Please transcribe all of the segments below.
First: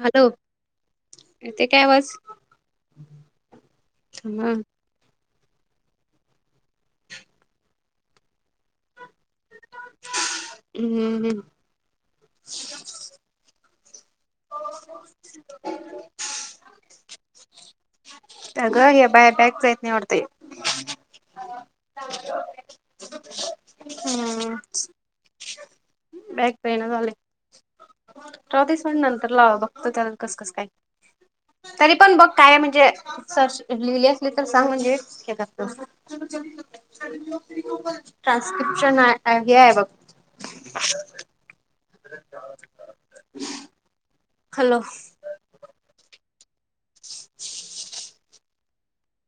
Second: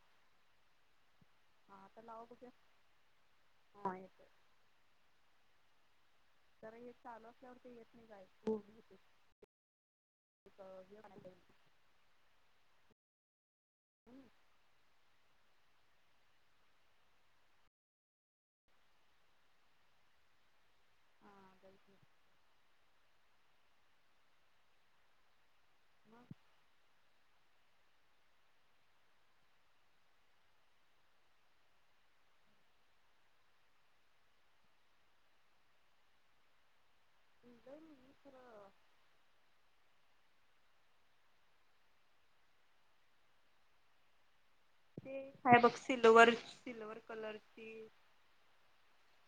Hello येतोय काय हा आता आवाज लावा बघूया हा तर हे चालू असल्यावर ते येत नाही काय हम्म हो अगं ह्या बाया काहीच नाही वाटते. हं, बॅक पेईना झालंय. चौतीस म्हन नंतर लावा. बघतो त्याला कस कस काय? तरी पण बघ काय आहे. म्हणजे सर्च लिहिली असलीत तर सांग. म्हणजे हे करतो. ट्रान्सस्क्रिप्शन आहे आहे बाघ [inaudible] हॅलो ते काय बघ सिल्वर सिल्वर कलरची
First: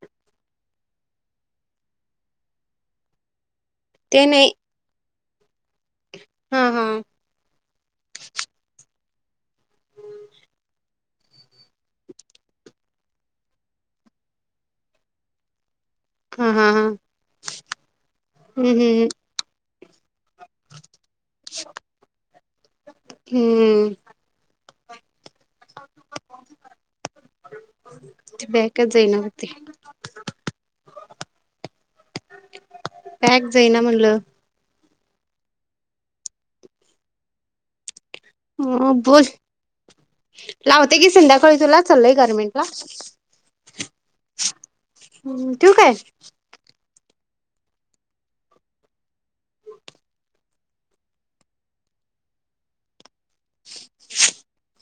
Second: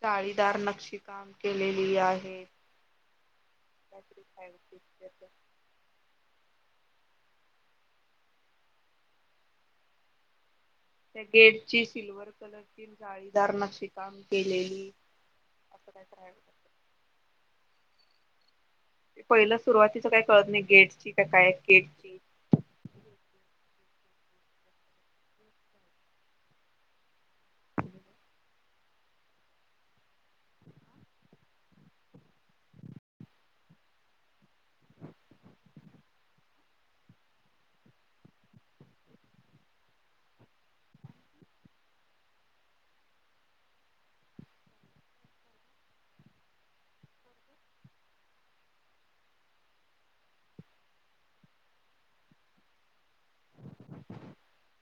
चाळीदार नक्षी काम केलेली आहे त्यात ते नाही खयती हा हा त्या गेटची सिल्वर कलरची जाळीदारनाशी काम केलेली असं काहीतरी आहे बघ हम्म हा हा हम्म हम्म पहिलं सुरुवातीच काय कळत नाही गेटची का काय गेटची हम्म अचक्र प बॅकच जाईना होते पॅक जाईना म्हटलं ह बोल [inaudible] हम्म तू काय [inaudible]